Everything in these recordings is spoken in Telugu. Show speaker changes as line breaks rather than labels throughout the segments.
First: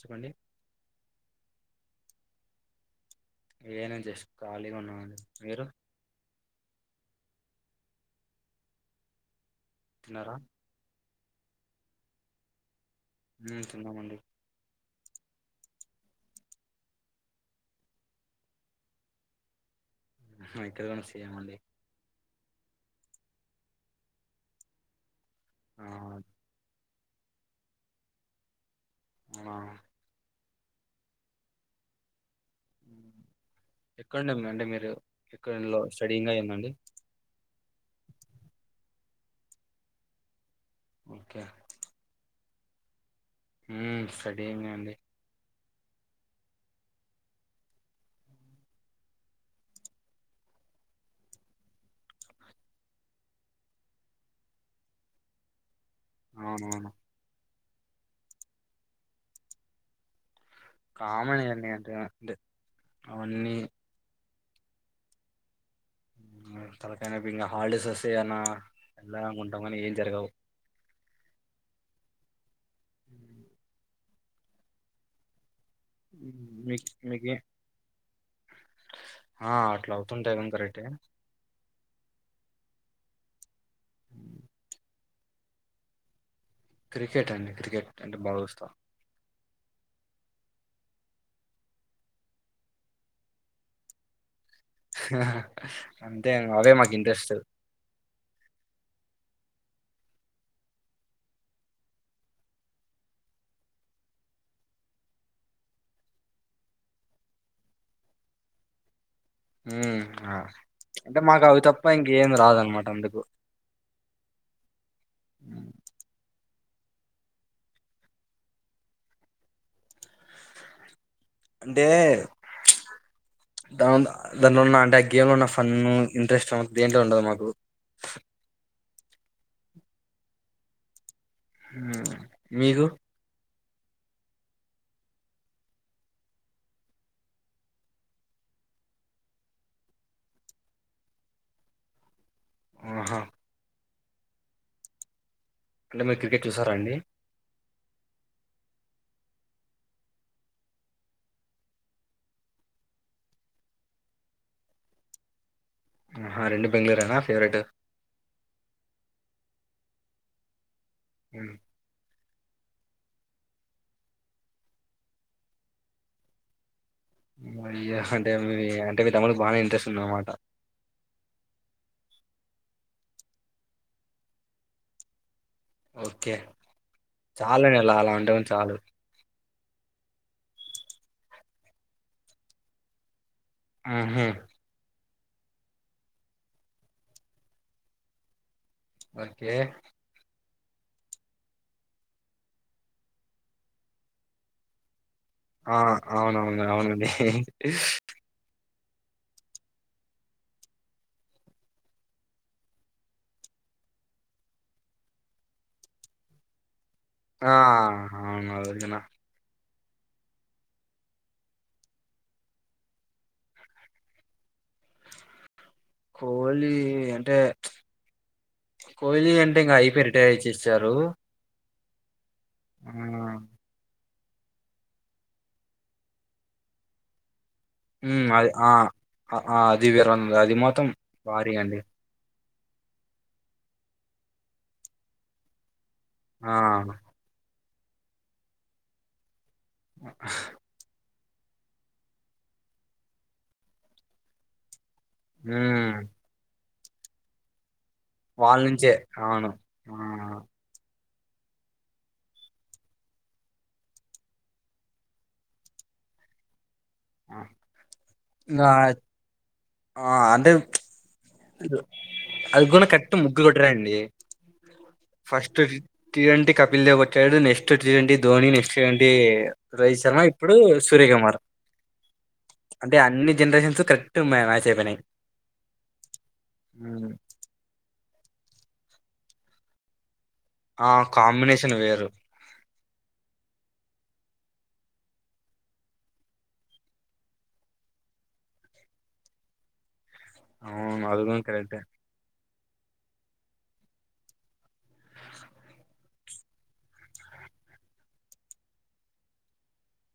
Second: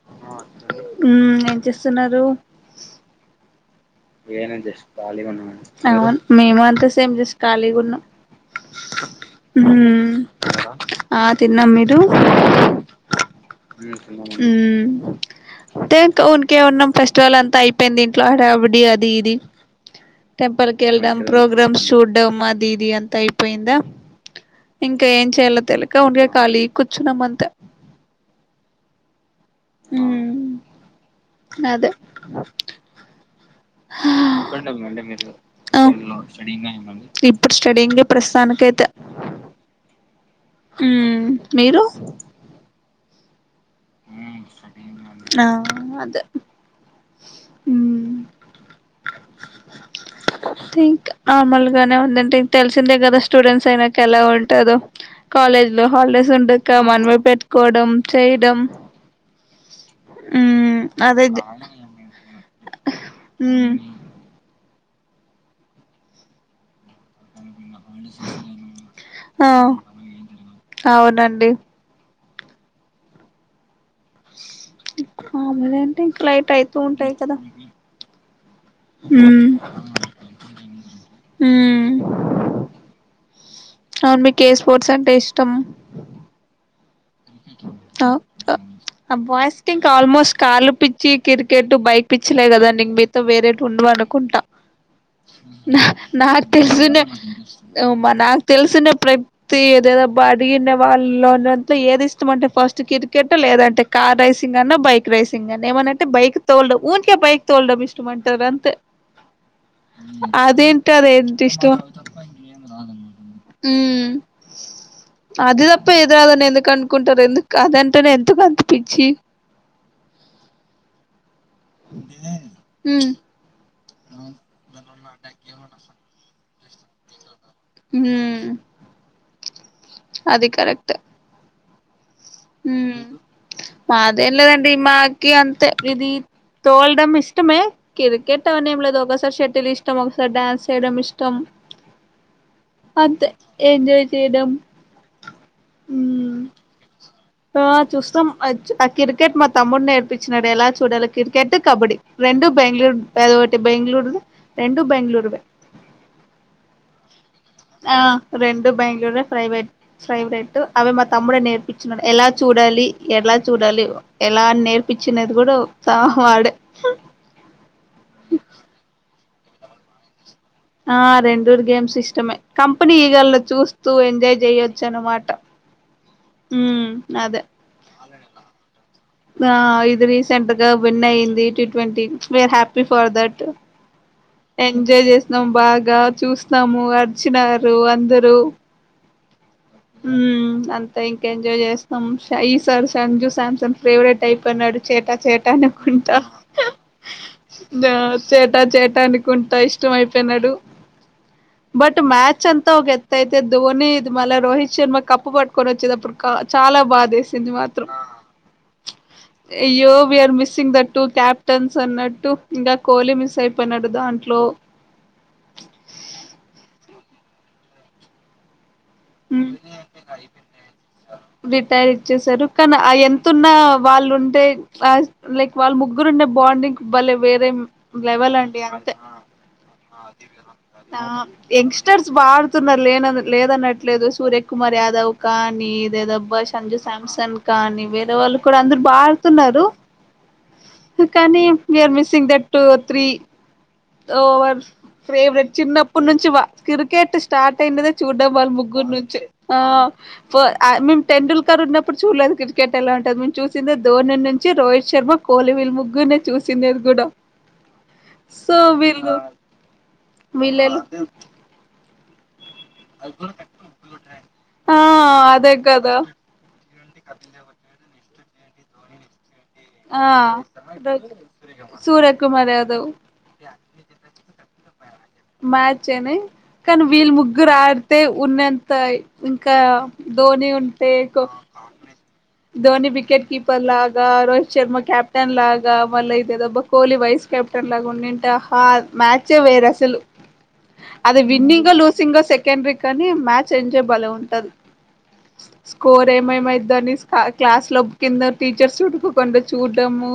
చెప్పండి
స్తున్నారు
ఏదైనా జస్ట్ ఖాళీగా ఉన్నామండి మీరు
ఔన్ మేము అంత ష్టం జెస్ కాలిగున్నాం
తిన్నారా
ఆ తిన్నాం మీరు
మ్మ్ తిన్నామండి
ఉమ్ అంటే ఉన్కే ఉన్నాం ఫెస్టివల్ అంతా అయిపోయింది ఇంట్లో హడావిడి అది ఇది
ఉహు, ఇక్కడ కూడా
టెంపల్కివెళ్డం
సేమ్ అండి
ప్రోగ్రామ్స్ చూడ్ డమ్ అది ఇది అంత అయిపోయిందా ఇంకా ఏం చేయాలో
ఆ
తెలిక ఉంటిగా ఖాళీ కూచ్చునమ్మంతే
అవునా
ఉమ్ అదే
ఉమ్, ఎక్కడండి మీ-
హాఁ
అంటే మీరు ఎక్కడలో స్టడీంగ్ అయ్యిందండి
ఇప్ ఇప్పుడు స్టడింగే ప్రస్తుతానికైతే ఉమ్
ఓకే
మీరు
ఉమ్ స్టడియింగే అండి
ఆదే ఉమ్ థింక్ ఆమల్ గానే ఉందంటే తెల్ సిందే గదా స్టూడెంట్స్ అయినాక ఎలా ఉంటాదొ కాలేజ్ లో హాల్ డేస్ ఉండక
అవునవును
మన్ వే పెట్ కోడం చేయ్ డమ్
కామన్ ఈయన్ని డు అవన్నీ
మ్
హు తలకయి నోప్పి ఇంగ హాల్ డేస్ వొస్తయన
ఆ
లాగుంటామని ఏం జరగవ్
అవునండి ఆమ్ లెన్ టీంక్ లేటయితూ
మీకు
ఉంటాయి
మీకే
కదా మ్
ఆ అట్లా అవ్ తుంటాయి గాని కరక్టే
ఉమ్ ఔన్ మీ కేస్ ఫోట్స్ అంటే ఇష్టం
క్రికెట్ అండి క్రికెట్ అంటే బావ్ విస్త
థింక్ ఆల్ మోస్ట్ కాల్ పిచ్చి కిర్ కేట్ బైక్ పిచ్చిలే గదండి మీ తవ్ వేరే టుండువన్ అనుకుంటా నా
అంతే
నాక్
అండి,
తెల్
అవే మాకు
సున
ఇంట్రెస్ట్
ఓమ్మ్ నాక్ తెల్ సునప్ ప్రబ్ తీ ఏదద బాడ్ గిన వాల్ లోన ట్లు ఎదిష్ తుమంటే ఫస్ట్ కిర్ కేటు లేదంటే కార్ రైసింగన్నా బైక్ రేసింగన్నా ఏమన్నంటే బైక్ తొల్ డమ్ ఉన్ కే బైక్ తోల్ డమ్ ఇష్టమంటర్ అంతే
ఉమ్ ఆ
అదేంటి
అంటే
అదేంటి
మాక్ అవి
ఇష్టం
తప్ప ఇంకేం రాదన్ మాట అందుకు
ఉమ్
ఉమ్.
అదిదప్ప ఏద్ రాదన్ ఎందుక్ కన్ కుంటారు ఎందుకా ఆదంటనే ఎందుకంత పిచ్చి ఉమ్
దాన్ దా దన్ లో ఉన్న అంటే గేమ్ లో ఉన్న ఫన్ను ఇంట్రెస్టన్ దేంట్లో ఉండదు మాకు
ఊహ్మ్ అది కరక్ట్
ఉమ్ మీకు
ఉమ్ మాదేన్ లెదండి మాకి అంతే లీది తోల్ డమ్ ఇష్టమే కిరీకేటన్ ఎమ్ లేదు ఒకసారి షెటిల్ ఇష్టం ఒకసారి డ్యాన్స్ చేయడం ఇష్టం
ఆహా
అంతే ఎంజాయ్ చేయ్ డమ్
అంటే మీర్ క్రికెట్ చూసారా అండి
ఆ చూస్తాం ఆ చు ఆ కిర్ కేట్ మా తమ్ముడ్ నేర్పిచినడు ఎలా చూడాలి కిర్ కేట్ కబడీ రొండు బెంగుళూరు ఏదో ఒకటి బెంగళూరు రెండు బంగళూరువె
ఆహ రెండు బెంగళూరేనా ఫేవరెట్
ఆ రెండు బెంగళూరె ప్రైవేట్ ప్రైవేట్ అవి మా తమ్ముడే
ఉమ్.
నేర్పించన్నడు ఎలా చూడాలి ఎలా చూడాలి ఎలా నేర్పించినది కూడా హా వాడే
అమ్మో అయ్యా అంటే మీ అంటే మీ తమ్ముడికి బాగనే ఇంట్రెస్ట్ ఉందన్నమాట
ఆ రెండూరు గేమ్స్ ఇష్టమే కంపెనీ ఈగల చూస్తూ ఎంజాయ్ చెయొచ్చన్నమాట
ఓకే చాలా అలా అలా ఉంటె చాలు
ఆ ఇది రీసెంట్ గా విన్ అయింది టి ట్వంటీ ఈ ఆర్ హ్యాపీ ఫర్ దట్
ఉహు
ఎంజాయ్ చేస్ డం బాగా చూసినాము అర్చినారు అందరూ
ఓకే
ఉమ్ అంతే ఇంకేంజాయ్ చేసినం సే ఈసారి సంజు శాంసన్ ఫేవరెట్ అయిపోయినాడు చేట
ఆ
చేటానుకుంట
అవునవును అవునండి
చేట చే అనుకుంటా ఇష్టం అయిపోయినాడు బట్ మ్యాచంతా ఒకెత్తయితే ధోని ఇది మల్ల రోహిత్ శర్మ కప్పు పట్టుకొని ఒచ్చేటప్పుడు కా చాలా బాగ్
ఆఆహ్ అవును అడిగిన
అయ్యో we are missing that two captains అన్నట్టు ఇంక కోహ్లీ మిస్ అయిపోయినడు దాంట్లో
కోహ్లీ ఇ అంటే కోహ్లీ అంటే ఇంగ అయిపొయ్రు రిటైర్ ఇచ్చెసారు
టైరు ఇచ్చేసారు కాని అ ఎంతున్న వాళ్ళు టె అస్ లైక్ వాళ్ ముగ్గురు ఉన్న బాండింగ్ బల్లే వేరే
ఉమ్
లెవల్
అది
అండి
ఆ
అంతే
ఆ ఆ, అది వేరొంది అది మొత్తం
అహ్
భారీ అండి
యంగ్స్టర్స్ బ ఆడ్ తున్నారు లేనన లేదనట్లేదు. సూర్య కుమార్ యాదవ్ కానీ దెదబ్బా,
ఆ
సంజు శాంసన్ కానీ వేరే వాళ్ళు కూడ అందరు బా ఆడుతున్నారు. కనీ we are missing that two three over favourite
ఉమ్
చిన్నప్పటి నుంచి వ క్రికెట్ స్టార్ట్ అయినదే చూడ్ వాళ్ళ ముగ్ గ్గురు
నుంచే
నుంచె
అవును
ఆ
ఇంగా
ఫ్ అ మెమ్ టెండూల్కర్ ఉన్నప్పుడు చూడలేదు. క్రికెట్ ఎలా ఉంటది. మేము చూసుందే ధోని నుంచి రోహిత్ శర్మ కోహ్లీ విల్ ముగ్గురు నె చూసింది గుడ్
ఆ
సొ
ఇంకా
వీళ్ళు
ఆ, అంటే
వీళ్ళలు
అది గూన కరెక్ట్ ముగ్గురు కొట్టరండి.
ఆ
ఫస్ట్
అదే
టీ
కదా
టీ ట్వంటీ కపిల్ దేవ్ కొట్టాడు. Next T twenty Dhoni next twenty Rohit
ఆ
శర్మ ఇప్పుడు సూర్యకుమార్
సూర్యకుమార్ యాదవ్
అంటే అన్ని జనరేషన్స్ కరెక్ట్ గున్నయ్ మ్యా సెవెనై
మ్యాచైనయ్ కానీ వీళ్ళు ముగ్గురు ఆడితే ఉన్నంత ఇంకా ధోని ఉంటే
ఆ
కొ
కాంబినేషన్ వేరు
ధోని వికెట్ కీపర్ లాగా రో శర్మ కెప్టెన్ లాగా మళ్ళ ఇదెదబ్బ కోహ్లీ వైస్ కెప్టెన్ లాగా ఉండింటె అహ మ్యాచే వె వెరసలు
అవును
అది
కూడా
విన్నింగో
కరెక్టే
లూసింగో సెక్ కండ్రి కనీ మ్యాచ్ ఎంజాయ్ బలే ఉంటది. స్కోర్ ఏమైమైద్ద అని కా క్లాస్ లొ కింద టీచర్స్ చుడకు కుండ చూడ్డము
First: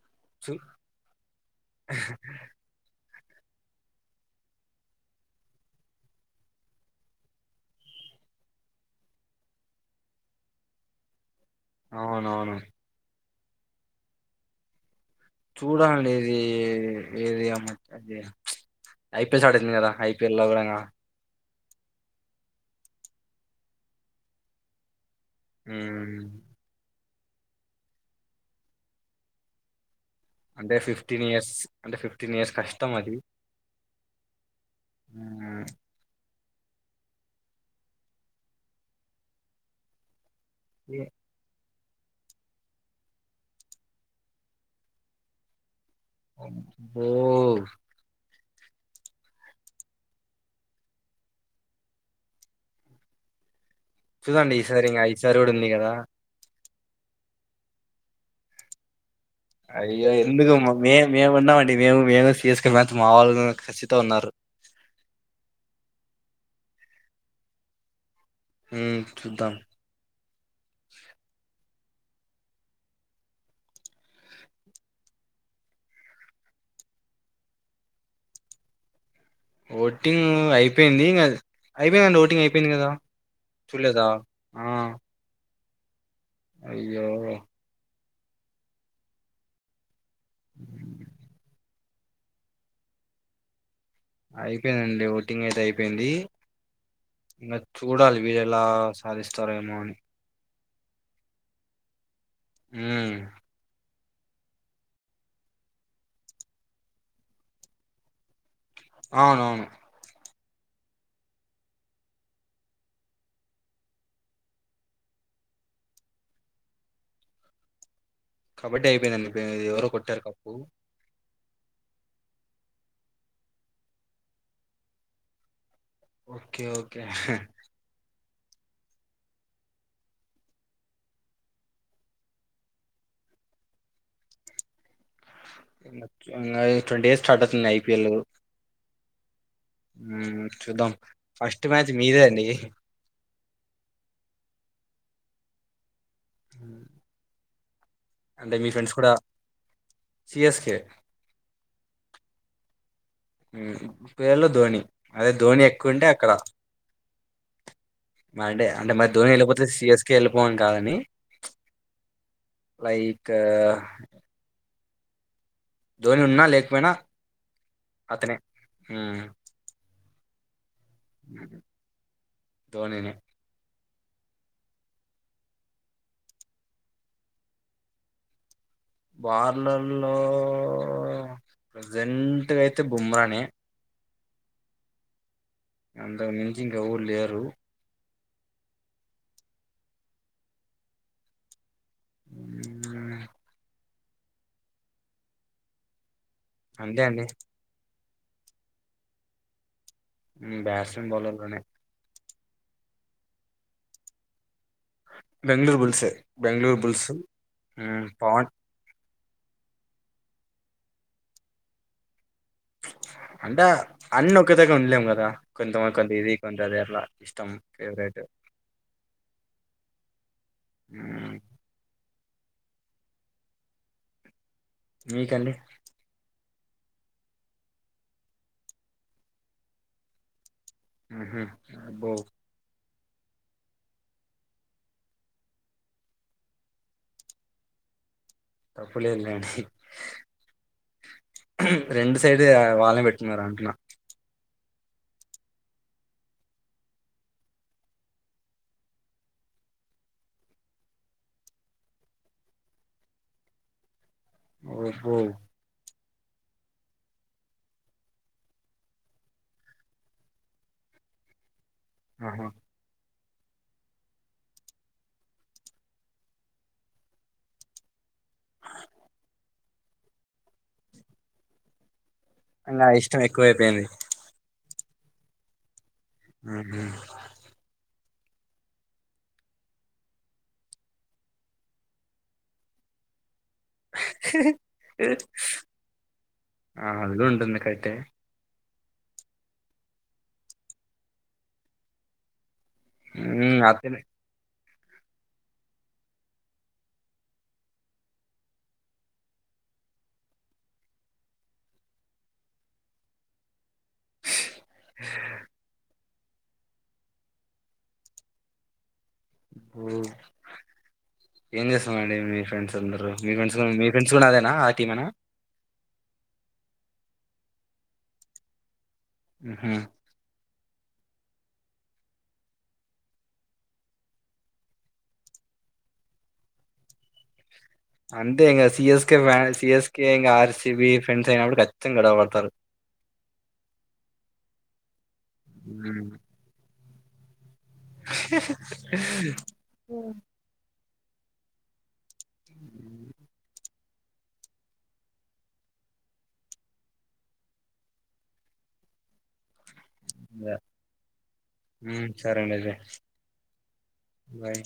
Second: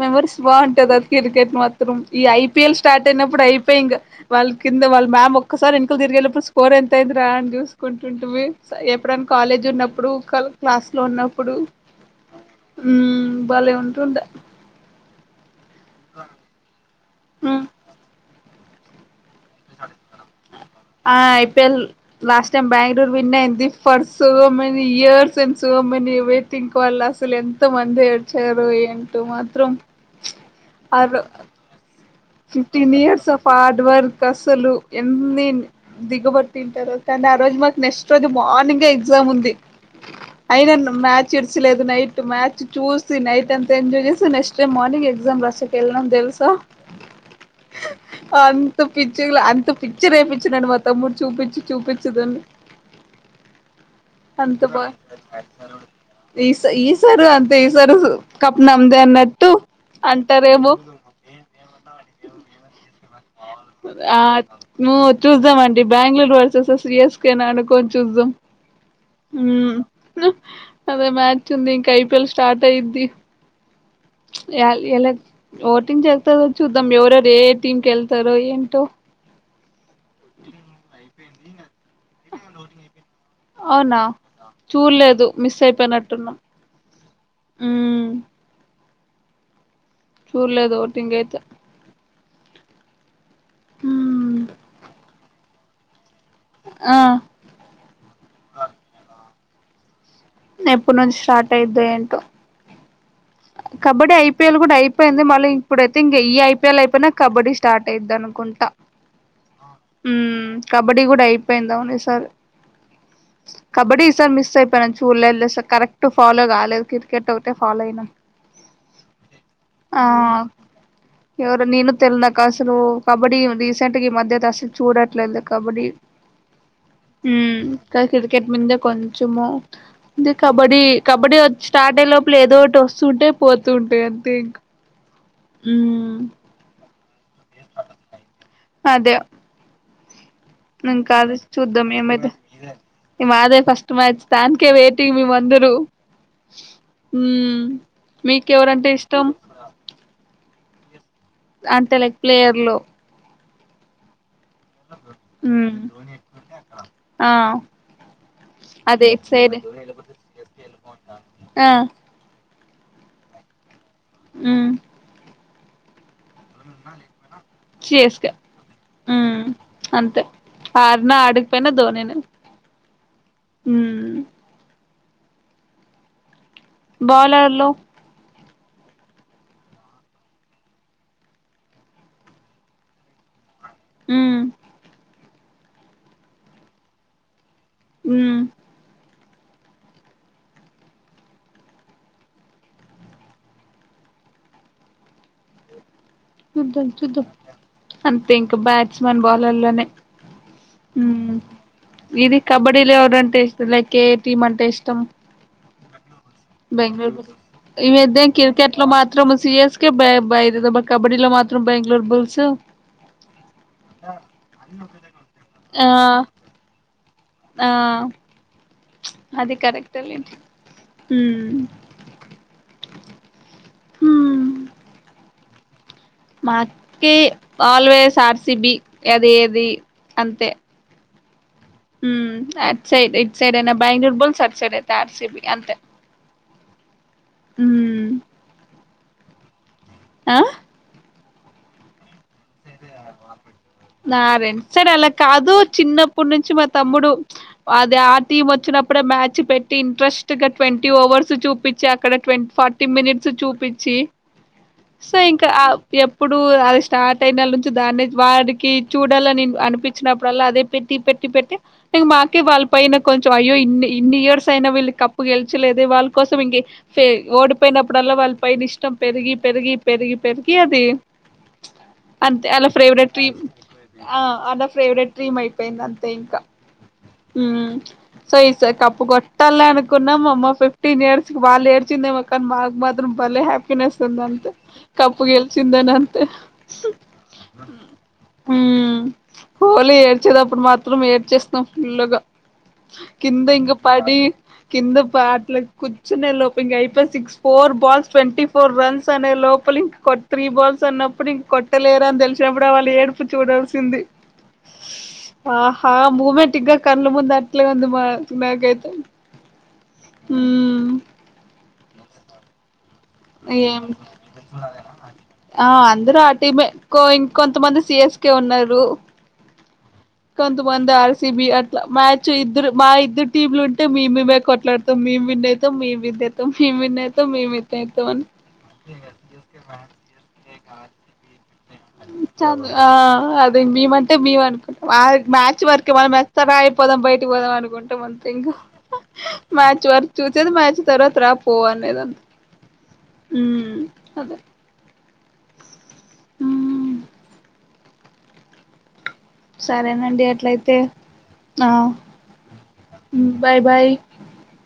మెమరీస్
చూ
బావుంటది. అది కిర్కెట్ మాత్రం ఈ ఐపీఎల్ స్టార్ట్ టైనప్పుడు అయిపోయి ఇంక వాళ్ళ కింద వాళ్ళ మ్యామ్ ఒక్కసారి ఎనకకి తిరిగేలొపు, స్కోర్ ఎంత అయింది రా అని చూసుకుంట టుమి ఎప్పుడైనా కాలేజ్ ఉన్నప్పుడు కల్ క్లాస్ లో ఉన్నప్
అవునా వును
మ్ బలే ఉంటుండె
చూడాలనుండెదీ
మ్మ్
[unintelligible] ఐపీఎల్ స్టార్ట్ అయింది గద ఐపీఎ లో గూడ
ఆ IPL last time Bangalore win అయింది. For so many years since many
um,
waiting క వాళ్ళు అసలు ఎంత మంది ఏడ్చారు. ఏంటో మాత్రం
అంటే
ఆరు
ఫిఫ్టీన్ ఇయర్స్ అంటే ఫిఫ్
fifteen years of hard work అసలు ఎన్ని
ఉమ్,
దిగబట్ తింటరో కానీ ఆ రోజు మాకు నెక్స్ట్ రోజు మార్నింగే ఎగ్జామ్ ఉంది. అయిన న్
ఏ-
మ్యాచ్ ఇడసలేదు నైట్ మ్యాచ్ చూసి నైట్ అంత ఎంజయ్ చేసి, నెక్స్ట్ డే మార్నింగ్ ఎక్సామ్ రాసేకేళ్ళినం తెలుసా.
వోవ్
అంత పిచ్చి గ్ల అంత పిచ్చి రేపిచ్చినడు. మా తమ్ముడు చూపిచ్చి చూపిచ్చి దాన్ని
చూడండి
అంత బా
ఈసారి ఇంకా ఈసారి కూడా ఉంది కదా
ఇస్ ఈసారి అంతే ఈసరు కప్పు నమ్దే అన్న
అయ్యో ఎందుకు మ్మ మె మేమున్నామండి మేము మెము సిఎస్కె మ
ఆహ్ ను చూస్తదామండి బెంగళూరు వెర్సెస్ సిఎస్కె ననుకోన్ చూస్దం
ఉమ్, చూద్దాం
ఉమ్ అదే మ్యాచ్ ఉంది ఇంకా ఐపిఎల్ స్టార్ట్ అయిద్ది యల్ ఇయ్యలేదు ఓటింగ్ చెస్తారో చూద్దాం. ఎవరెవరు ఏ ఏ టీమ్ కి వెళ్తారో ఏంటో
ఓటింగ్ అయిపోయింది ఇంగ
అవునా
చూడలేదా ఆ,
చూల్లేదు మిస్ఐ అయిపోనట్టు ఉన్న
అయ్యో
ఉమ్ చూడ్లేదు ఓటింగ్ అయితే ఉమ్
అయిపోయిందండి ఓటింగ్ అయితే అయిపోయింది
ఆ
చూడాలి విల్ ఎలా సాధిస్తారేమో అని
ఎప్పుడు నుంచి స్టార్ట్ అయిద్ఏంటో
ఉహ్మ్
కబడ్డీ ఐ పీ ఎల్ కూడా అయిపోయింది మళ్ళీ ఇప్పుడైతే ఇంక ఈ ఐ పీ ఎల్ అయిపోయినా కబడ్డీ స్టార్ట్ అయిద్ అనుకుంటా
అవునవును
ఉమ్ కబడ్డీ కూడా అయిపోయింది అవును ఈసారి కబడ్డీ ఈ సారి మిస్ అయిపోయిన చూడలేదు లె సక కరెక్ట్ ఫాలో కాలేదు క్రికెట్ ఒకటే ఫాలో అయినా
కబడ్డీ అయిపోయిందండి అండి ఇప్ ఎ ఎవరో కొట్టారు కప్పు
ఎవరు నేను తెలినాకా అసలు కబడ్డీ రిసెంట్గా ఈ మధ్య అయితే అసలు చూడట్లేదు కబడ్డీ
ఓకే ఓకే
ఉమ్ కానీ క్రికెట్ మిద్నె కొంచెము ఇద్ కబడ్డీ కబాడీ చ్ స్టార్ట్ అయిలోపల ఏదో ఒకటి వస్తు సుటేయ్ పోతుంటయ్ అంతే ఇంక ఉమ్
ట్వంటీ స్ స్టార్ట్ అయితుంది ఐ పీ ఎల్
అదే
ఉమ్ చూద్దాం
ఇం కాదు
ఫస్ట్
చూద్దాం
మ్యాచ్ మీదే
ఏమైతే
అండి
మాదె ఫస్ట్ మ్యాచ్ దానకే వెయిటింగ్ మె మందరు
ఉమ్,
హ్మ్
మీ
మీకెవర్ అంటే
ఫ్రెండ్స్ కూడా
ఇష్టం
సిఎస్కే
అంటే లైక్ ప్లేయర్లొ
ఉమ్ పేర్లు ధోని అదే ధోని
మ్మ్
ఎక్కువుంటే అక్కడ
ఆ
మరి అంటే
అదే
మరి
ఇటు
ధోని
సైడ్
వెళ్ళిపోతే సి ఎస్కే ఎలిపో కాదని
ఆ
లైక్ హ్హ్
ఉహ్మ్
ధోని ఉన్నా లేకపోయినా
సి స్ కె
అతనే ఉమ్
హ్మ్ అంతే ఆడ్నా ఆడకపోయినా ధోనినె
ధోనినే
ఉమ్ బౌలర్లో
బర్లలో ప్రెసెంట్ గా అయితే బుమ్రా్ నె
హ్మ్
అంతకు మించి ఇంకా ఎవరు లేరు
ఉమ్
ఉముగా
చూద్దాం
అంతే అండి
చూద్దాం అంతే ఇంకా బాట్సమెన్ బాలర్లో నే
ఉహ్మ్ బస్మెన్ బౌలర్లోనే
ఇది కబడ్డీలెవరు అంటే ఇష్టం లైక్ ఎ ఏటీమ్ అంటే ఇష్ట
బెంగళూరు బుల్ల్స్
బెంగళూరు బు ఇవెదేం
పవన్
క్రికెట్ లో మాత్ సీ య ఎస్ కే బై బ కబడ్డీలో మాత్రం బెంగళూరు బుల్స్
అంటే అన్ని ఒకదగ్ ఉండలేము కదా
ఆ
కొంతమ కొంత ఇది కొంత అది అట్లా ఇష్టం ఫేవరేట్
చుప్ అది కరెక్టే లెండి ఉమ్మ్ ఊమ్మ్
మీకండి
మాక్కీ ఆల్వేస్ ఆ. ర్సి. బి అది ఏది అంతే
ఉహ్మ్ అబ్బో
హ్మ్ అట్ సైడ్ ఇట్ సిడెయైన బ్యాంగళూర్ బుల్స్ అట్ సైడ్ అయితే ఆర్ సిబి అంతే ఉమ్
తప్పులేదు లేండి
అ
ఉహ్మ్ రెండు సైడ్ ఆ వాళ్ళని పెట్టిన్నారు అంటున్నా
సర్ అలా కాదు చిన్నప్పటి నుంచి మా తమ్ముడు అది ఆ టీం వచ్చినప్పుడే మ్యాచ్ పెట్ ఇంట్రెస్ట్ గా ట్వంటీ ఓవర్స్ చూపించి అక్కడ ట్వంటీ ఫార్టీ మినిట్స్ చూపించి
అబ్బో
సో ఇంకా ఆ ఎప్పుడు అది స్టార్ట్ పోయినెల నుంచి దాన్ని వాడికి చూడాలని అనిపించినప్పుడల్లా అదే పెట్టి పెట్టి పెట్టి ఇగ మాక్కే
ఆహా
వాల్ పైన కొంచెం అయ్యో ఇన్ని ఇన్ని ఇయర్స్ అయినా వీళ్ళు కప్పు గెలిచలేదె వాళ్ళ కోసం ఇంగె ఫె ఓడిపోయినప్పుడుల్ల ఇంగ వాళ్ళ పైన ఇష్టం పెరిగి పెరిగి పెరిగి పెరిగి అది అంతె ఆళ్ల
ఇంగ
ఫేవరెట్
ఇష్టం
డ్రీం
ఎక్కువైపోయింది
ఆ ఆన్స్ ఫేవరెట్ డ్రీమ్ అయిపోయింది అంతే ఇంక ఉమ్మ్ సో ఈ సారి కప్పు కొట్టల్ల అనుకున్నాం మా అమ్మ ఫిఫ్టీన్ ఇయర్స్ వాళ్ళు ఏడ్చిందేమో కానీ మాకు మాత్రం భలే హప్పినెస్స్ ఉంది అంతే
మ్హూ.
కప్పు గెలిచిందన అంతే హా
అందులో ఉంటంది కైటె
ఉమ్ హోలీ ఏడ్చేది అప్పుడు మాత్రం ఏడ్చేస్తాం ఫుల్ గా కింద
హ్మ్
ఇంగ
అతనే
పడి కింద బ్యాట్ల కూర్చునే లోపు ఇంగట్ అయిపోయా six four balls twenty four runs అనే లోపు ప్పులు ఇంక ఒక త్రీ బాల్స్ అన్నప్పుడు ఇంకొట్ ట్టలేర అని తెలిసినప్పుడు వాళ్ళ ఏడుపు చూడల్సింది స్ ఆహా మూమేటిగ కళ్ళు ముందు అట్లే ఉంది మా నాకైతె
ఉమ్ ఏం చేస్తున్నారండి మీ ఫ్రెండ్స్ అందరూ మీ ఫ్రెండ్స్ కూడా
ఏం
మీ ఫ్రెండ్స్ కూడా అదేనా ఆ టీమేనా
ఆ ఆందరు ఆ టీమ్ ఎ కో ఇంక్ కొంతమంది సి. ఎస్. కె ఉన్నరు.
ఉహ్మ్
కొంతమంది ఆర్. సి. బి అట్ల మ్యాచ్ ఇద్దరు మా ఇద్దరు టీంలు ఉంటే మేమేం కొట్లాడతాం మేము విన్ [unintelligible] ఐతమ్, మేం విన్ ఐతమ్, మేం విన్ ఐతమ్, మేం ఐతమ్
అంతె ఇంగ C. S. K fans, C. S. K ఏం కాదు సీ. బీ ఫ్రెండ్స్ అయిప్పుడు ఖచ్చితంగా గొడవపడత
చ ఆ అదే మేమంటే మేము అనుకుంటాం ఆ మ్యాచ్ వరకె
హ్మ్.
మనం మ్యాచ్ తర్వాత ఎప్ పోదాం బయటకి పోదాం అనుకుంటాం అంతె ఇంకహ్ హా మ్యాచ్ వరకు
హ్మ్.
చూసేది మ్యాచ్ తర్వాత రా పో అనేది ఉమ్మ్ అంతె సరేనండి
యాహ్!
ఎట్లైతే ఆ
హ్మ్. సరే అండి అయితే.
ఉమ్ బాయ్ బాయ్
బాయ్.